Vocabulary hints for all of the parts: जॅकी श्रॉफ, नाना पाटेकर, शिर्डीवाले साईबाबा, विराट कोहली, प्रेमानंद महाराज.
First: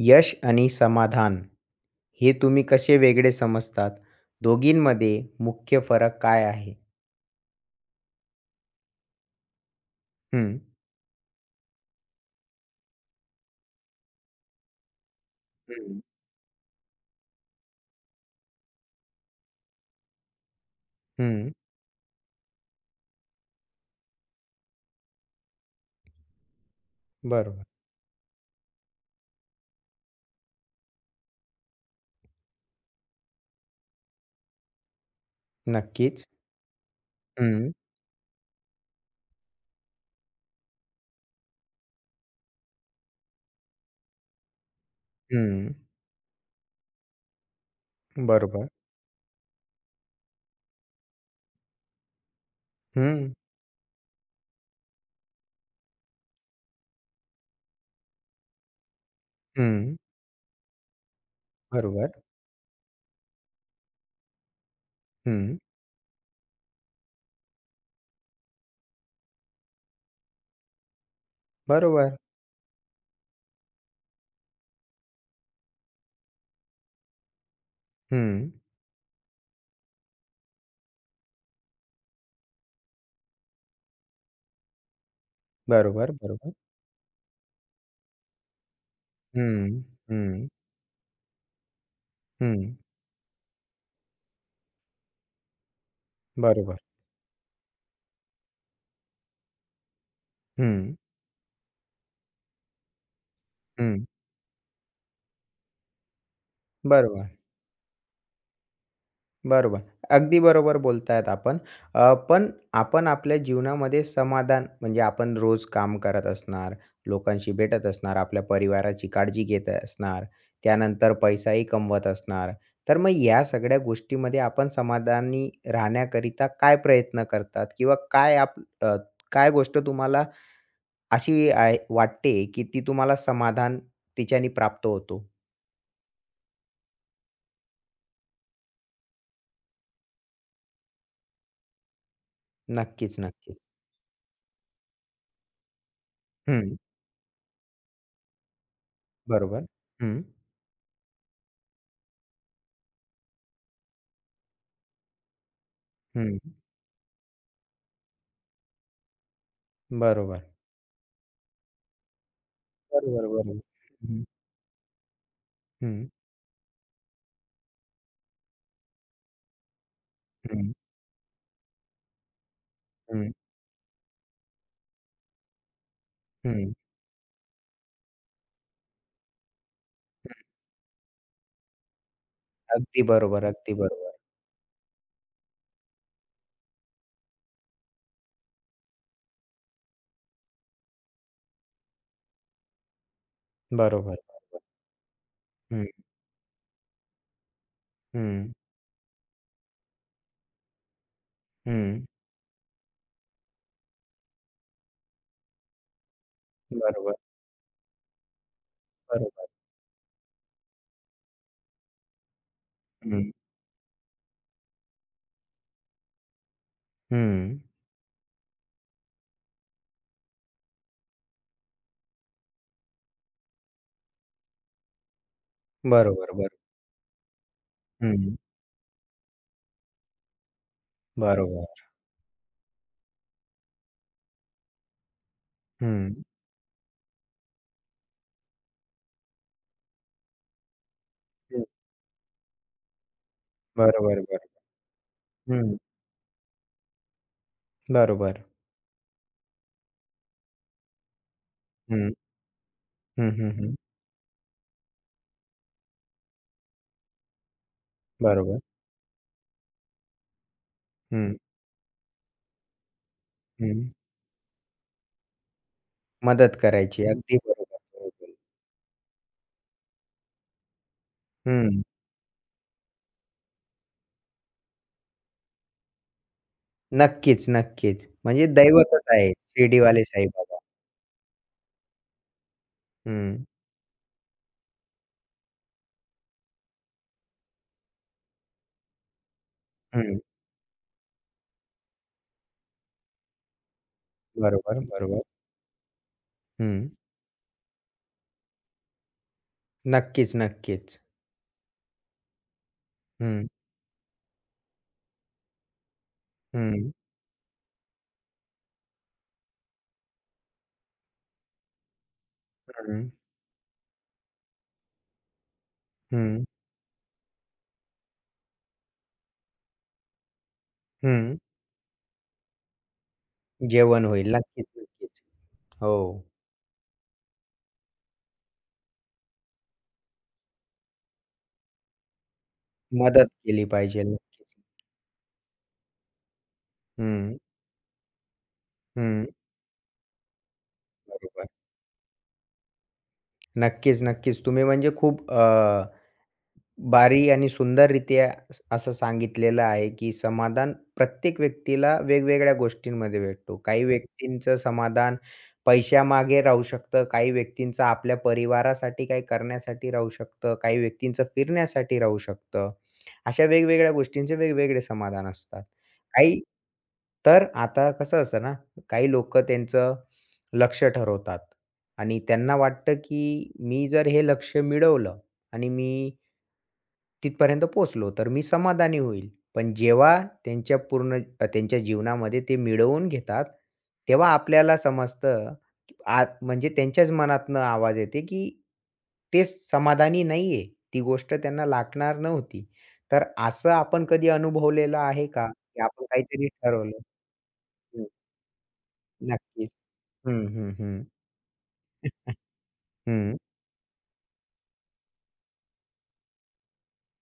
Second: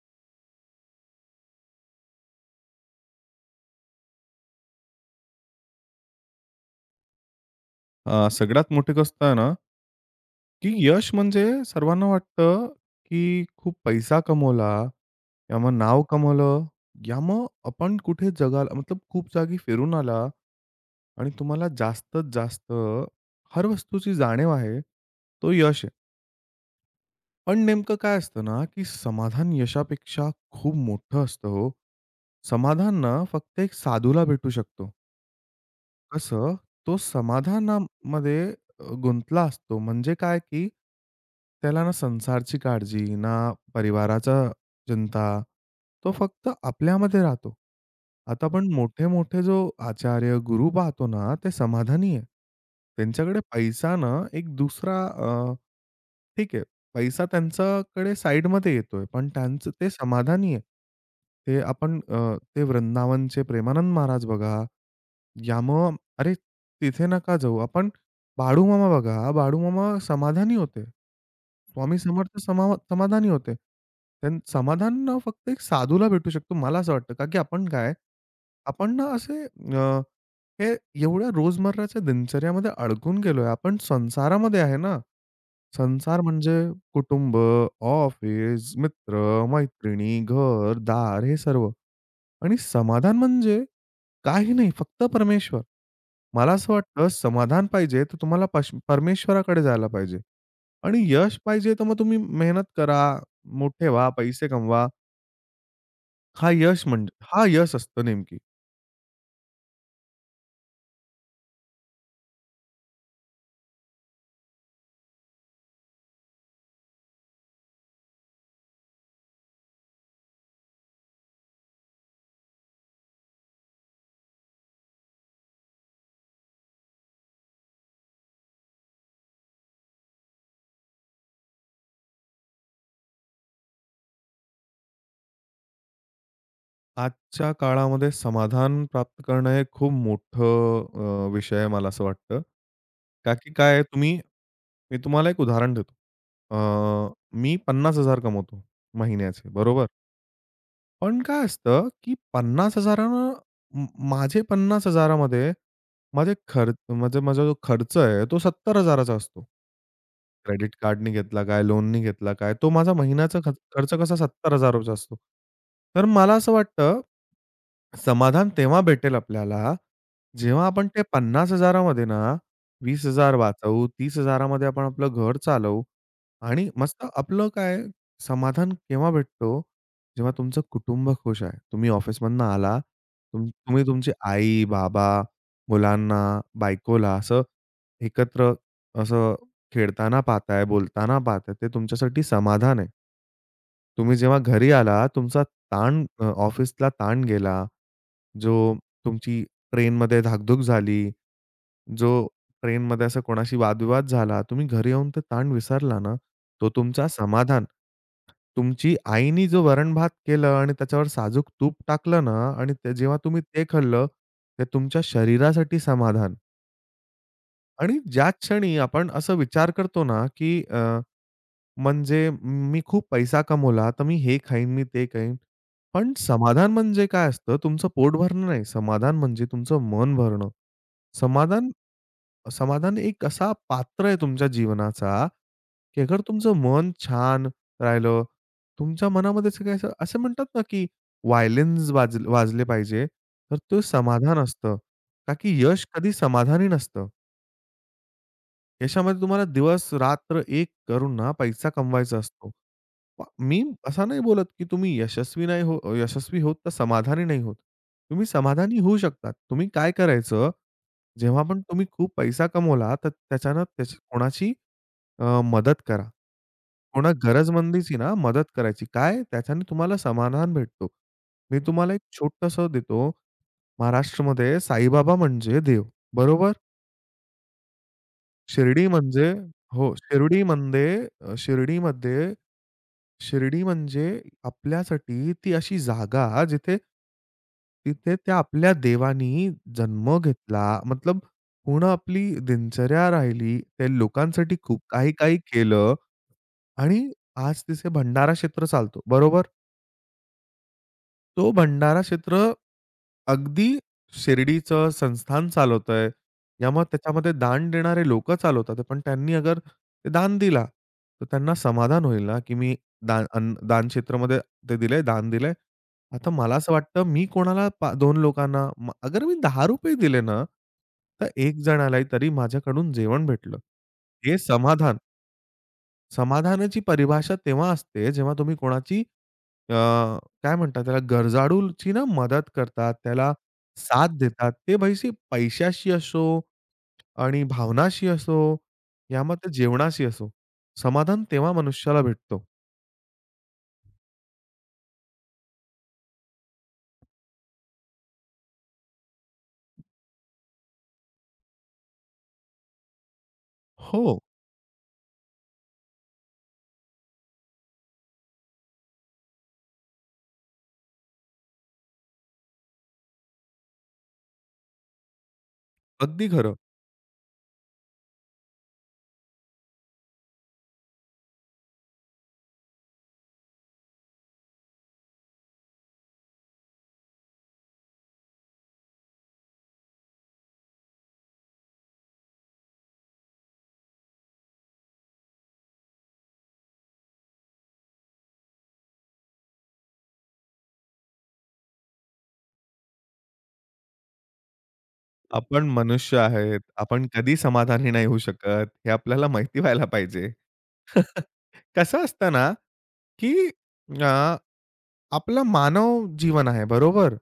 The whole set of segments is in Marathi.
यश आणि समाधान हे तुम्ही कसे वेगळे समजतात? दोघींमध्ये मुख्य फरक काय आहे? सगळ्यात मोठी गोष्ट आहे ना, हं. की यश म्हणजे सर्वांना वाटतं, की खूप पैसा कमवला किंवा मग हं. नाव कमवलं, या मग आपण कुठे जगाला मतलब खूप जागी फिरून आला आणि हं. तुम्हाला जास्तीत जास्त हर वस्तूची जाणीव आहे, तो यश आहे. पण बरोबर. नेमकं काय असतं ना, की समाधान यशापेक्षा खूप मोठं असतं हो. समाधान ना फक्त एक साधूला भेटू शकतो. नक्कीच. कसं, तो हं. समाधानामध्ये गुंतला असतो. म्हणजे काय, की त्याला ना संसारची काळजी, ना परिवाराचा चिंता, हं. तो फक्त आपल्यामध्ये राहतो. आता बरोबर. आपण मोठे-मोठे जो आचार्य, गुरु पाहतो ना, ते समाधानी आहे. हं. त्यांच्याकडे पैसा ना एक दुसरा ठीक आहे, पैसा त्यांच्याकडे साइडमध्ये येतोय, पण त्यांचं ते हं. समाधानी आहे. ते आपण बरोबर. ते वृंदावनचे प्रेमानंद महाराज बघा. हं. या मग अरे, तिथे नका जाऊ. आपण बाळूमामा बघा, बाळू मामा समाधानी होते. स्वामी बरोबर. समर्थ समाधानी होते. त्यां समाधान ना फक्त एक साधूला भेटू शकतो, मला असं वाटतं. का की आपण काय, हं. आपण ना असे अ, हे एवढ्या रोजमर्राच्या दिनचर्यामध्ये अडकून गेलोय. आपण संसारामध्ये आहे ना. बरोबर, संसार म्हणजे बरोबर. कुटुंब, ऑफिस, मित्र, हं. मैत्रिणी, हं. घर, दार हे सर्व. आणि हं. समाधान म्हणजे काही नाही, फक्त परमेश्वर. मला असं बरोबर. वाटतं समाधान पाहिजे तर तुम्हाला परमेश्वराकडे जायला पाहिजे हं. आणि यश पाहिजे तर मग तुम्ही मेहनत करा, मोठे हं. व्हा, पैसे कमवा. हा यश म्हणजे बरोबर. हा यश असतं नेमकी. बरोबर. अगदी बरोबर बोलतायत आपण. पण आपण आपल्या जीवनामध्ये समाधान म्हणजे आपण रोज काम करत असणार, लोकांशी भेटत असणार, आपल्या परिवाराची काळजी घेत असणार, त्यानंतर पैसाही कमवत असणार. तर मग या सगळ्या गोष्टीमध्ये आपण समाधानी राहण्याकरिता काय प्रयत्न करतात? किंवा अ, काय गोष्ट तुम्हाला अशी आहे वाटते, की ती तुम्हाला समाधान तिच्याने प्राप्त होतो? आजच्या काळामध्ये समाधान प्राप्त करणं हे खूप मोठं विषय आहे मला असं वाटतं. नक्कीच, का की नक्कीच. काय आहे तुम्ही मी तुम्हाला एक उदाहरण देतो. हं. अ, मी 50,000 कमवतो महिन्याचे, बरोबर. बरोबर? हं. पण काय असतं, की 50,000नं म माझे 50,000मध्ये माझे हं. खर्च म्हणजे माझा जो खर्च आहे, तो 70,000चा असतो. बरोबर. क्रेडिट कार्डनी घेतला काय, लोननी घेतला काय, तो माझा बरोबर, महिन्याचा खर्च बरोबर. खर्च कसा हं, ₹70,000 असतो. तर हं, मला असं वाटतं, समाधान तेव्हा भेटेल आपल्याला, जेव्हा हं, आपण ते 50,000 मध्ये ना हं, 20,000 वाचवू, 30,000 मध्ये आपण आपलं घर चालवू आणि हं. मस्त आपलं काय समाधान केव्हा भेटतो, जेव्हा तुमचं कुटुंब खुश आहे. तुम्ही ऑफिसमधनं आला, अगदी बरोबर, अगदी तुम्ही तुमची बरोबर. आई, बाबा, मुलांना, बायकोला असं एकत्र असं खेळताना पाहताय, बोलताना पाहताय, ते तुमच्यासाठी समाधान आहे. तुम्ही बरोबर. जेव्हा घरी आला, तुमचा हं, ताण ऑफिसला ताण गेला, हं, जो तुमची ट्रेनमध्ये धाकधूक झाली, हं. जो ट्रेनमध्ये असा कोणाशी वादविवाद झाला, तुम्ही घरी येऊन तो ताण विसरला ना, तो तुमचा बरोबर, समाधान. तुमची बरोबर. आईनी जो वरण-भात केलं आणि त्याच्यावर साजूक तूप टाकलं ना आणि ते जेव्हा हं, तुम्ही ते खाल्लं, ते तुमच्या शरीरासाठी समाधान हं. आणि ज्या क्षणी आपण असा विचार करतो ना, की म्हणजे मी खूप पैसा कमवला, तर मी हे खाईन, मी ते खाईन. पण बरोबर, बरोबर. समाधान म्हणजे काय असतं? तुमचं पोट हं, भरणं नाही. समाधान म्हणजे तुमचं मन भरणं. समाधान बरोबर. समाधान एक असा पात्र आहे तुमच्या जीवनाचा, की हं, अगर तुमचं मन छान राहिलं, तुमच्या मनामध्ये असं काय असं असं म्हणतात ना, की हं. व्हायलिन्स वाजले पाहिजे, तर ते बरोबर, समाधान बरोबर. असतं. का की हं, यश कधी समाधानी नसतं. बरोबर. यशामध्ये तुम्हाला दिवस-रात्र एक करून ना पैसा हं, कमवायचा असतो. हं, हं, मी हं. असा नाही बोलत, की तुम्ही यशस्वी नाही हो यशस्वी होत तर समाधानी नाही होत. तुम्ही बरोबर. समाधानी होऊ शकतात. तुम्ही काय करायचं, हं, जेव्हा पण तुम्ही खूप पैसा कमवला, तर त्याच्यानं हं. त्याची कोणाची मदत करा. मदत करायची. कोणा अगदी बरोबर, गरजमंदीची ना बरोबर. मदत करायची. काय त्याच्याने तुम्हाला समाधान भेटतो. मी हं. तुम्हाला एक छोटंसं देतो. महाराष्ट्रामध्ये साईबाबा म्हणजे देव. बरोबर? नक्कीच, नक्कीच. म्हणजे शिर्डी दैवतच म्हणजे आहे हो, शिर्डीवाले साईबाबा. शिर्डीमध्ये शिर्डीमध्ये हं, शिर्डी म्हणजे आपल्यासाठी ती अशी जागा जिथे तिथे त्या आपल्या देवानी जन्म हं. घेतला. मतलब पूर्ण आपली दिनचर्या राहिली. ते लोकांसाठी खूप बरोबर, बरोबर. काही-काही केलं हं. आणि आज तिथे भंडारा क्षेत्र चालतो. बरोबर? नक्कीच, नक्कीच. तो भंडारा क्षेत्र हं, अगदी शिर्डीचं संस्थान चालवतंय. या मग हं, त्याच्यामध्ये दान देणारे लोकं चालवतात. पण त्यांनी अगर ते दान दिला, तर त्यांना समाधान होईल ना, की मी हं, दान अन्न दान क्षेत्रामध्ये ते दिलंय, दान दिलंय. आता हं, मला असं वाटतं मी कोणाला दोन लोकांना अगर मी ₹10 दिले ना, तर हं. 1 जणालाही तरी माझ्याकडून जेवण भेटलं. जेवण होईल. हे नक्कीच, समाधान. नक्कीच. हो. समाधानाची परिभाषा तेव्हा असते, जेव्हा तुम्ही कोणाची अ, काय म्हणतात त्याला गरजाळूची ना मदत करतात, मदत त्याला केली पाहिजे. साथ देतात. नक्कीच. ते पैशाशी असो हं, आणि भावनाशी असो, हं. यामध्ये जेवणाशी असो. समाधान बरोबर. तेव्हा मनुष्याला भेटतो. नक्कीच, नक्कीच. तुम्ही म्हणजे खूप भारी आणि सुंदररीत्या असं सांगितलेलं आहे, की समाधान प्रत्येक व्यक्तीला वेगवेगळ्या गोष्टींमध्ये भेटतो. काही हो, व्यक्तींचं समाधान पैशामागे राहू शकतं, काही व्यक्तींचं आपल्या परिवारासाठी काही करण्यासाठी राहू शकतं, काही व्यक्तींचं फिरण्यासाठी राहू शकतं. अशा वेगवेगळ्या गोष्टींचे वेगवेगळे समाधान असतात. अगदी काही खरं. तर आता कसं असतं ना, काही लोकं त्यांचं लक्ष्य ठरवतात आणि त्यांना वाटतं, की मी जर हे लक्ष्य मिळवलं आणि मी तिथपर्यंत पोहोचलो तर मी समाधानी होईल. पण जेव्हा त्यांच्या पूर्ण त्यांच्या जीवनामध्ये ते मिळवून घेतात, तेव्हा आपल्याला समजतं आत म्हणजे त्यांच्याच मनातनं आवाज येते, की ते समाधानी नाहीये. ती गोष्ट त्यांना लागणार नव्हती. तर असं आपण कधी अनुभवलेलं आहे का? आपण की आपण मनुष्य काहीतरी आहेत. ठरवलं? आपण कधी समाधानी हं, नाही होऊ शकत, हे आपल्याला माहिती नक्कीच. व्हायला पाहिजे. हं, हं, हं. कसं असतं ना, की हं, अ, आपलं मानव जीवन आहे, बरोबर?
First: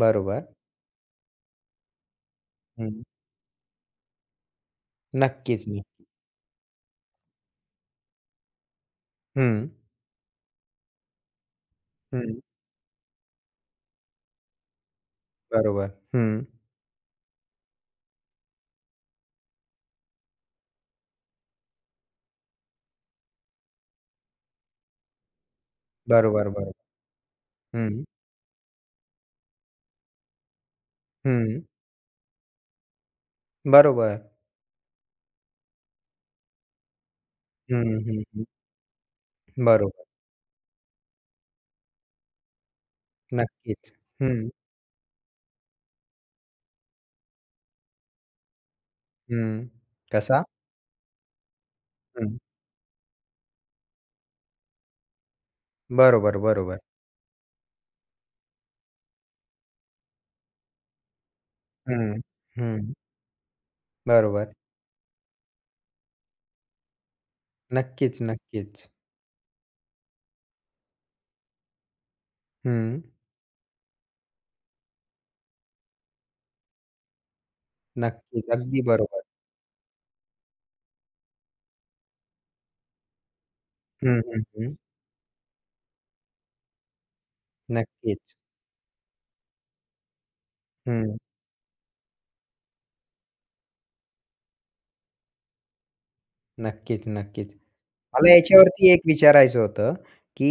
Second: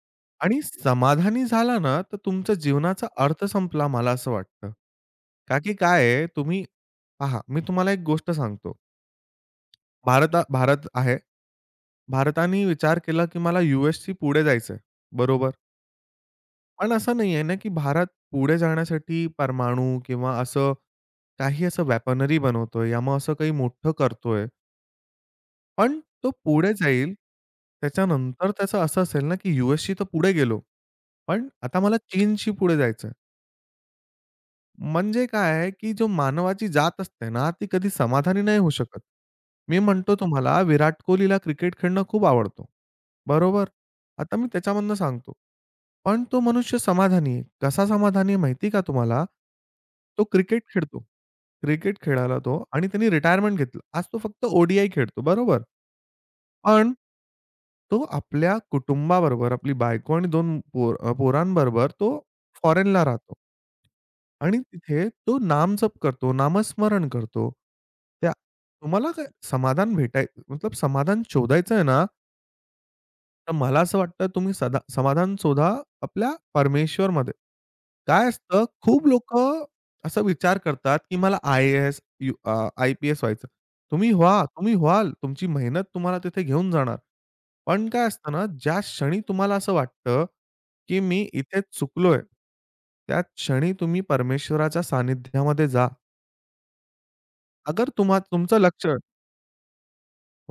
बरोबर. आणि समाधानी झाला ना, तर तुमच्या हं, जीवनाचा अर्थ संपला मला असं वाटतं. का नक्कीच की काय आहे तुम्ही पहा, मी तुम्हाला एक गोष्ट सांगतो. हं, भारत भारत आहे. हं. भारताने विचार केला की मला यूएसशी पुढे जायचंय. बरोबर. बरोबर. हं. पण असं नाहीये ना, की भारत पुढे जाण्यासाठी परमाणू किंवा असं काही असं वेपनरी बनवतोय या मग असं काही मोठं करतोय. पण तो बरोबर, पुढे बरोबर. जाईल. हं. त्याच्यानंतर त्याचं असं असेल ना, की यूएसशी तर पुढे गेलो. पण हं, आता मला चीनशी पुढे जायचंय. बरोबर. म्हणजे काय आहे, की जो मानवाची जात असते ना, ती हं, कधी हं, समाधानी हं. नाही होऊ शकत. मी बरोबर. म्हणतो तुम्हाला विराट कोहलीला क्रिकेट खेळणं खूप आवडतो. बरोबर? नक्कीच. आता मी हं, त्याच्यामधनं सांगतो. पण तो मनुष्य समाधानी आहे. कसा समाधानी आहे माहिती का तुम्हाला? हं. तो कसा? क्रिकेट खेळतो. क्रिकेट खेळायला हं. तो आणि त्यांनी रिटायरमेंट घेतलं. आज तो फक्त खेळतो. बरोबर? बरोबर, बरोबर. पण तो आपल्या कुटुंबाबरोबर, आपली बायको आणि 2 पोरांबरोबर तो हं, हं. फॉरेनला राहतो. बरोबर. आणि तिथे तो नामजप करतो, नामस्मरण करतो. नक्कीच, त्या नक्कीच. तुम्हाला काय समाधान भेटाय मतलब समाधान शोधायचं आहे ना, हं. तर मला असं वाटतं तुम्ही सदा समाधान शोधा आपल्या परमेश्वरमध्ये. काय नक्कीच. असतं अगदी खूप बरोबर. लोकं असा विचार करतात, की मला आय एस आय-पी-एस व्हायचं. तुम्ही हं, हं, व्हा, तुम्ही हं. व्हाल. तुमची मेहनत तुम्हाला तिथे घेऊन जाणार. पण काय असतं नक्कीच. ना, ज्या क्षणी तुम्हाला असं वाटतं, की हं. मी इथे चुकलोय, त्या क्षणी तुम्ही परमेश्वराच्या सानिध्यामध्ये जा. नक्कीच, नक्कीच. अगर मला तुमचं लक्ष याच्यावरती एक विचारायचं होतं,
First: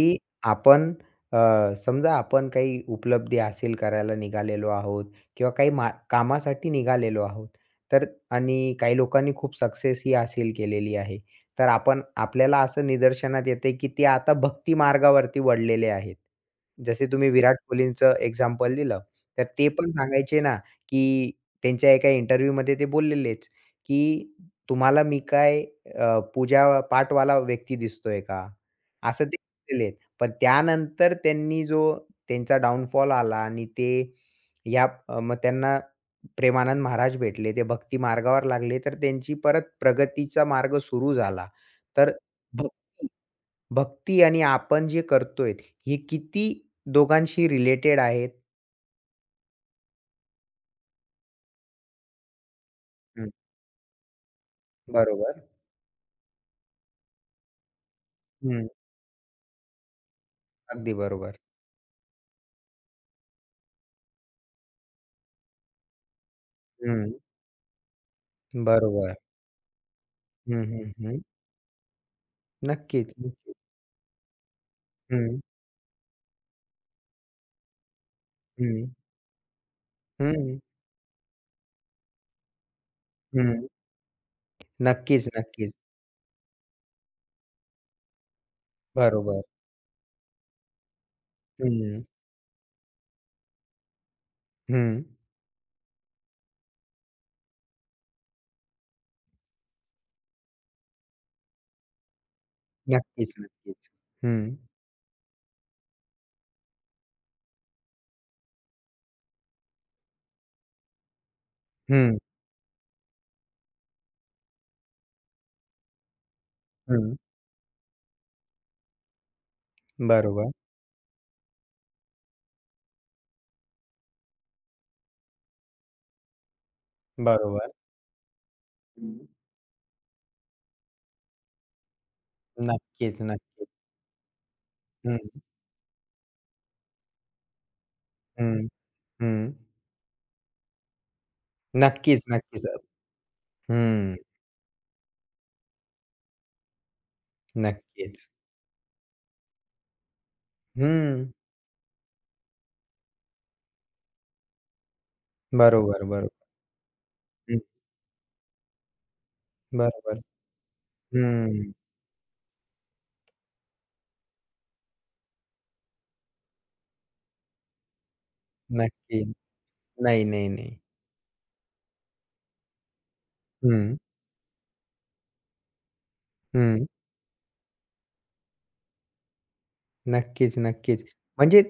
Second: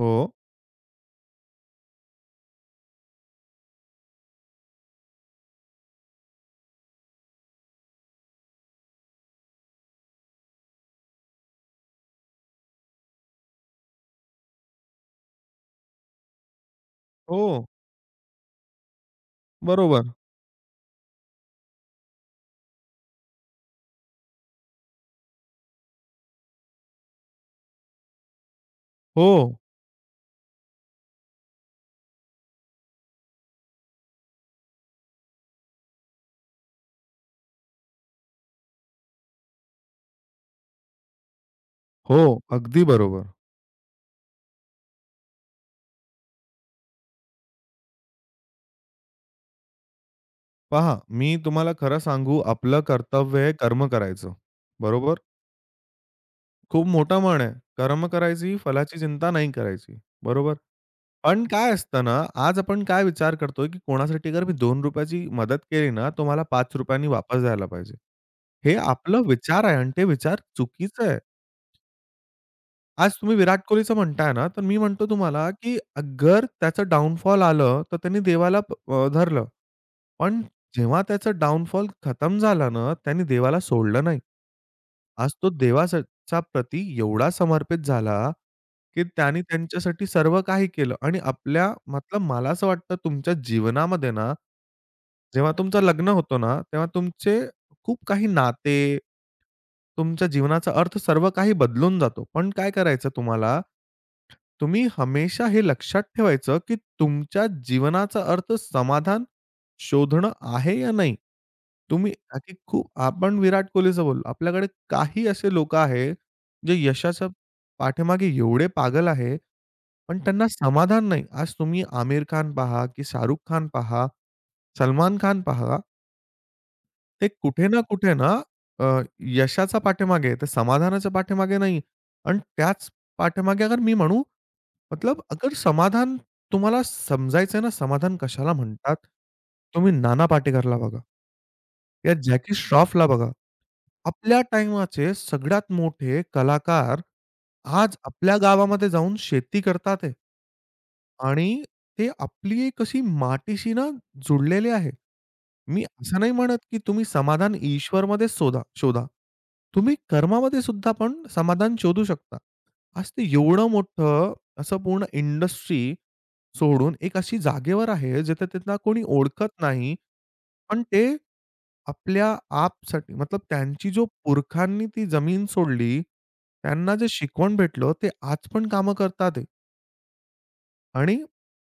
हो, आपण समजा आपण काही उपलब्धी हासिल करायला निघालेलो आहोत किंवा काही मा कामासाठी निघालेलो आहोत. तर आणि काही लोकांनी खूप सक्सेस ही हासिल केलेली आहे. तर आपण आपल्याला असं निदर्शनात येते, की ते आता भक्ती मार्गावरती वळलेले आहेत. जसे तुम्ही विराट हो, कोहलींचं एक्झाम्पल दिलं. तर ते पण बरोबर. सांगायचे ना, की त्यांच्या एका इंटरव्ह्यूमध्ये ते बोललेलेच, की तुम्हाला पूजा पाठवाला व्यक्ती दिसतोय का? असं ते हो, केलेत. पण त्यानंतर त्यांनी जो त्यांचा डाउनफॉल आला आणि ते मग त्यांना प्रेमानंद महाराज भेटले. ते भक्ती मार्गावर लागले, तर त्यांची परत प्रगतीचा मार्ग सुरू झाला. तर हो, अगदी भक्ती बरोबर. भक्ती आणि आपण जे करतोय, हे किती दोघांशी रिलेटेड आहेत? पहा, मी तुम्हाला खरं सांगू, आपलं हं, कर्तव्य आहे कर्म करायचं, बरोबर? बरोबर. खूप मोठं म्हण आहे, कर्म करायची, हं, फलाची चिंता नाही करायची, बरोबर? अगदी बरोबर. पण काय असतं ना, आज आपण काय विचार करतोय, की कोणासाठी जर मी ₹2 ची मदत केली ना, तो मला ₹5 हं, वापस द्यायला पाहिजे. हे बरोबर. आपलं विचार आहे आणि ते विचार हं, हं, चुकीचं आहे. हं. आज नक्कीच, तुम्ही नक्कीच. विराट कोहलीचं म्हणताय ना, तर मी म्हणतो हं, तुम्हाला, की अगर त्याचं डाउनफॉल आलं, तर त्यांनी देवाला हं. धरलं. पण हं, जेव्हा त्याचं डाउनफॉल खतम झाला ना, त्याने देवाला हं. सोडलं नाही. नक्कीच, आज तो नक्कीच. देवाचा प्रती एवढा समर्पित झाला, की त्याने बरोबर. त्यांच्यासाठी सर्व काही केलं आणि आपल्या हं, मतलब मला असं वाटतं तुमच्या जीवनामध्ये ना, हं. जेव्हा तुमचं लग्न होतं ना, तेव्हा तुमचे खूप काही नाते, तुमच्या जीवनाचा अर्थ सर्व काही बदलून जातो. पण काय करायचं नक्कीच, तुम्हाला, नक्कीच. हं, तुम्ही हमेशा हे लक्षात ठेवायचं, की तुमच्या जीवनाचा अर्थ समाधान शोधणं आहे या नाही. तुम्ही हं, आखी खूप आपण विराट कोहलीचं बोललो. आपल्याकडे काही असे लोकं आहेत, जे हं. यशाच्या पाठीमागे एवढे पागल आहे, पण त्यांना बरोबर, समाधान नाही. आज तुम्ही आमिर खान पहा, की शाहरुख खान पहा, सलमान खान पहा. ते कुठे बरोबर. ना कुठे ना अ, हं. यशाच्या पाठीमागे आहे. ते समाधानाच्या पाठीमागे नाही. आणि त्याच नक्कीच, पाठीमागे नक्कीच. अगर मी म्हणू हं, मतलब अगर समाधान तुम्हाला समजायचंय ना, समाधान कशाला हं, म्हणतात? हं. तुम्ही नाना पाटेकरला बघा, या नक्कीच, जॅकी नक्कीच. श्रॉफला बघा. हं, आपल्या टाइमाचे सगळ्यात मोठे कलाकार आज नक्कीच. आपल्या गावामध्ये जाऊन शेती करतात आहे. हं. आणि ते आपली एक अशी मातीशी ना जुडलेले आहे. मी बरोबर, असं नाही बरोबर. म्हणत, की तुम्ही समाधान हं, ईश्वरमध्येच शोधा शोधा. तुम्ही बरोबर. कर्मामध्ये सुद्धा पण हं. समाधान शोधू शकता. आज ते एवढं मोठं असं पूर्ण इंडस्ट्री सोडून एक अशी जागेवर आहे, जिथे त्यांना कोणी नक्की. ओळखत नाही. नाही, नाही, नाही. पण ते आपल्या आपसाठी मतलब त्यांची हं, जो पुरखांनी ती जमीन सोडली, हं. त्यांना जे शिकवण भेटलं ते आज पण कामं करतात आहे. नक्कीच, नक्कीच. आणि म्हणजे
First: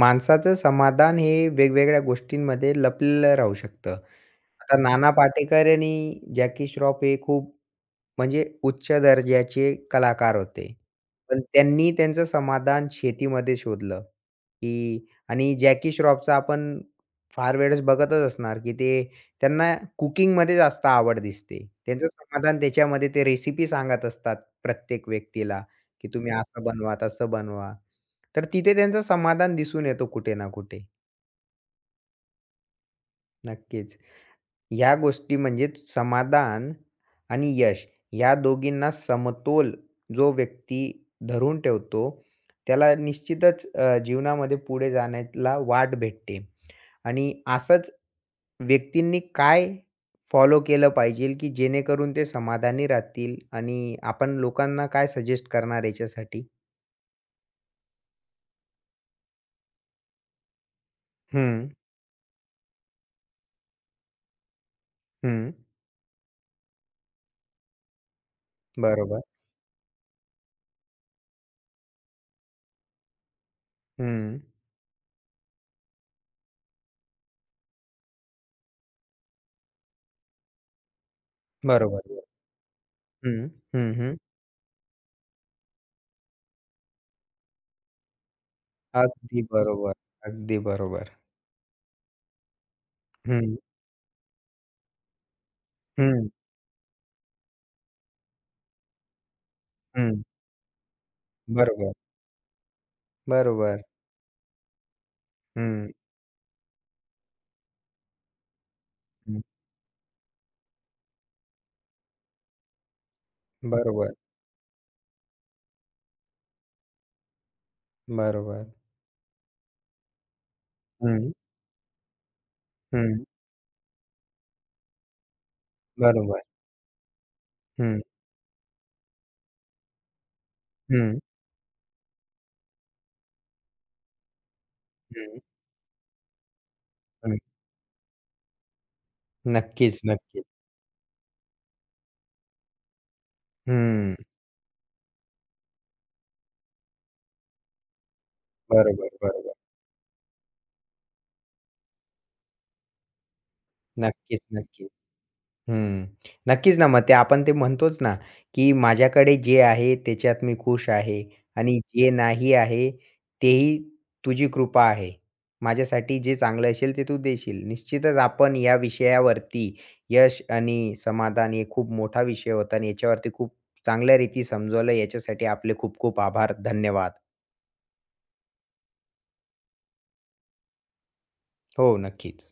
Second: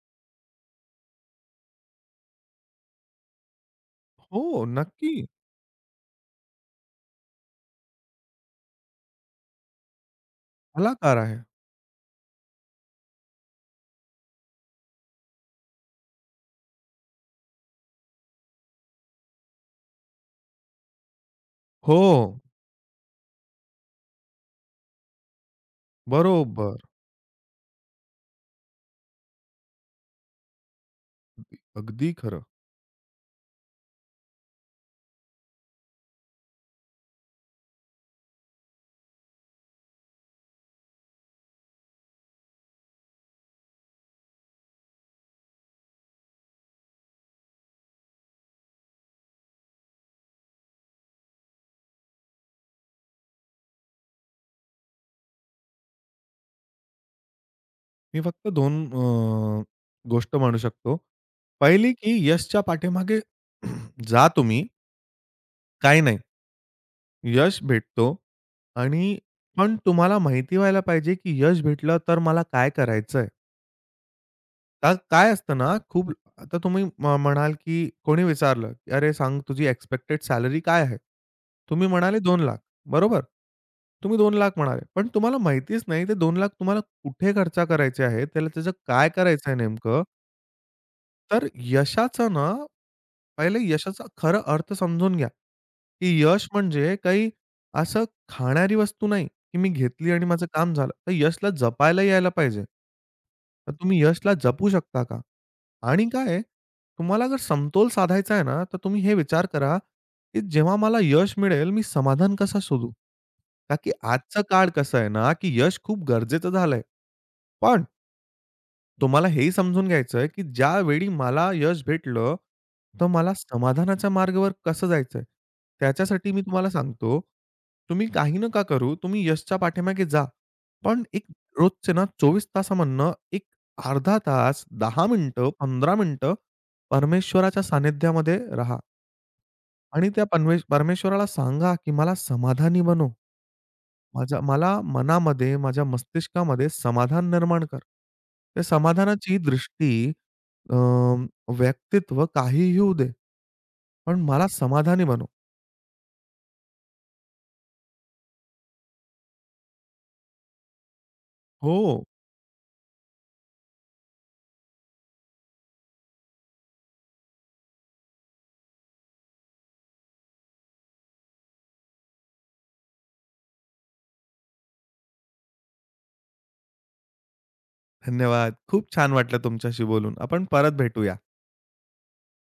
माणसाचं समाधान हे वेगवेगळ्या गोष्टींमध्ये लपलेलं राहू शकतं. हो, आता नाना नक्की पाटेकर आणि जॅकी श्रॉफ हे खूप म्हणजे उच्च दर्जाचे कलाकार होते. कलाकार आहे. पण त्यांनी त्यांचं समाधान शेतीमध्ये शोधलं, की आणि जॅकी श्रॉफचा आपण फार वेळेस बघतच असणार, की ते त्यांना कुकिंगमध्ये जास्त आवड दिसते. हो, त्यांचं समाधान त्याच्यामध्ये ते रेसिपी सांगत असतात प्रत्येक व्यक्तीला, की तुम्ही असं बरोबर. बनवा, तसं बनवा. तर तिथे त्यांचं समाधान दिसून येतो कुठे ना कुठे. अगदी खरं. नक्कीच. या गोष्टी म्हणजे समाधान आणि यश या दोघींना समतोल जो व्यक्ती धरून ठेवतो, त्याला निश्चितच जीवनामध्ये पुढे जाण्याला वाट भेटते आणि असंच व्यक्तींनी काय फॉलो केलं पाहिजे, की जेणेकरून ते समाधानी राहतील आणि आपण लोकांना काय सजेस्ट करणार याच्यासाठी? मी फक्त 2 गोष्ट म्हणू शकतो. हं, पहिली की यशच्या पाठीमागे जा तुम्ही, हं. काही नाही. यश भेटतो आणि बरोबर. पण तुम्हाला माहिती व्हायला पाहिजे, की यश भेटलं तर मला काय करायचंय? हं. का काय असतं ना, खूप आता तुम्ही म्हणाल, की कोणी विचारलं, की "अरे सांग तुझी एक्स्पेक्टेड सॅलरी काय आहे?" तुम्ही बरोबर. म्हणाले 2,00,000 बरोबर? हं, हं, हं. तुम्ही 2,00,000 म्हणाले. पण तुम्हाला माहितीच नाही ते 2,00,000 तुम्हाला कुठे खर्च करायचे आहे? त्याला त्याचं काय अगदी करायचं आहे बरोबर. नेमकं? अगदी बरोबर. तर यशाचं ना हं, पहिले यशाचा खरा अर्थ समजून घ्या, की हं. यश म्हणजे काही असं खाणारी वस्तू नाही, की मी घेतली हं, आणि माझं काम झालं. तर यशला बरोबर, जपायला यायला पाहिजे. तर बरोबर. तुम्ही यशला जपू शकता का? हं, आणि काय आहे, तुम्हाला जर समतोल साधायचा आहे ना, तर तुम्ही हे हं. विचार करा, की जेव्हा मला यश मिळेल, मी समाधान कसा शोधू? का की बरोबर, आजचा काळ कसं आहे ना, की यश खूप गरजेचं झालंय. पण बरोबर. तुम्हाला हेही समजून घ्यायचंय, की ज्यावेळी हं, मला यश भेटलं, तर हं. मला समाधानाच्या मार्गावर कसं जायचंय? त्याच्यासाठी मी बरोबर. तुम्हाला सांगतो, हं, तुम्ही काही नका करू, तुम्ही यशच्या पाठीमागे जा. पण हं, एक रोजचे ना 24 तासामधनं एक अर्धा तास, 10 हं, मिनिटं, 15 मिनिटं हं. परमेश्वराच्या सानिध्यामध्ये राहा नक्कीच, आणि त्या नक्कीच. परमेश्वराला सांगा, की मला समाधानी बनव. हं, माझ्या मला मनामध्ये, माझ्या मस्तिष्कामध्ये समाधान निर्माण कर. त्या बरोबर, समाधानाची बरोबर. दृष्टी अ, व्यक्तित्व काहीही होऊ दे, पण नक्कीच, मला नक्कीच. समाधानी बनव. हं. नक्कीच ना, मग ते आपण ते म्हणतोच ना, की माझ्याकडे जे आहे त्याच्यात मी खुश आहे आणि हो, जे नाही आहे तेही तुझी कृपा आहे. माझ्यासाठी जे चांगलं असेल ते तू देशील. निश्चितच आपण या विषयावरती यश आणि समाधान हे खूप मोठा विषय होता आणि याच्यावरती खूप चांगल्या रीती समजवलं. याच्यासाठी आपले खूप खूप आभार. धन्यवाद. धन्यवाद. खूप छान वाटलं तुमच्याशी बोलून. आपण परत भेटूया. हो, नक्कीच.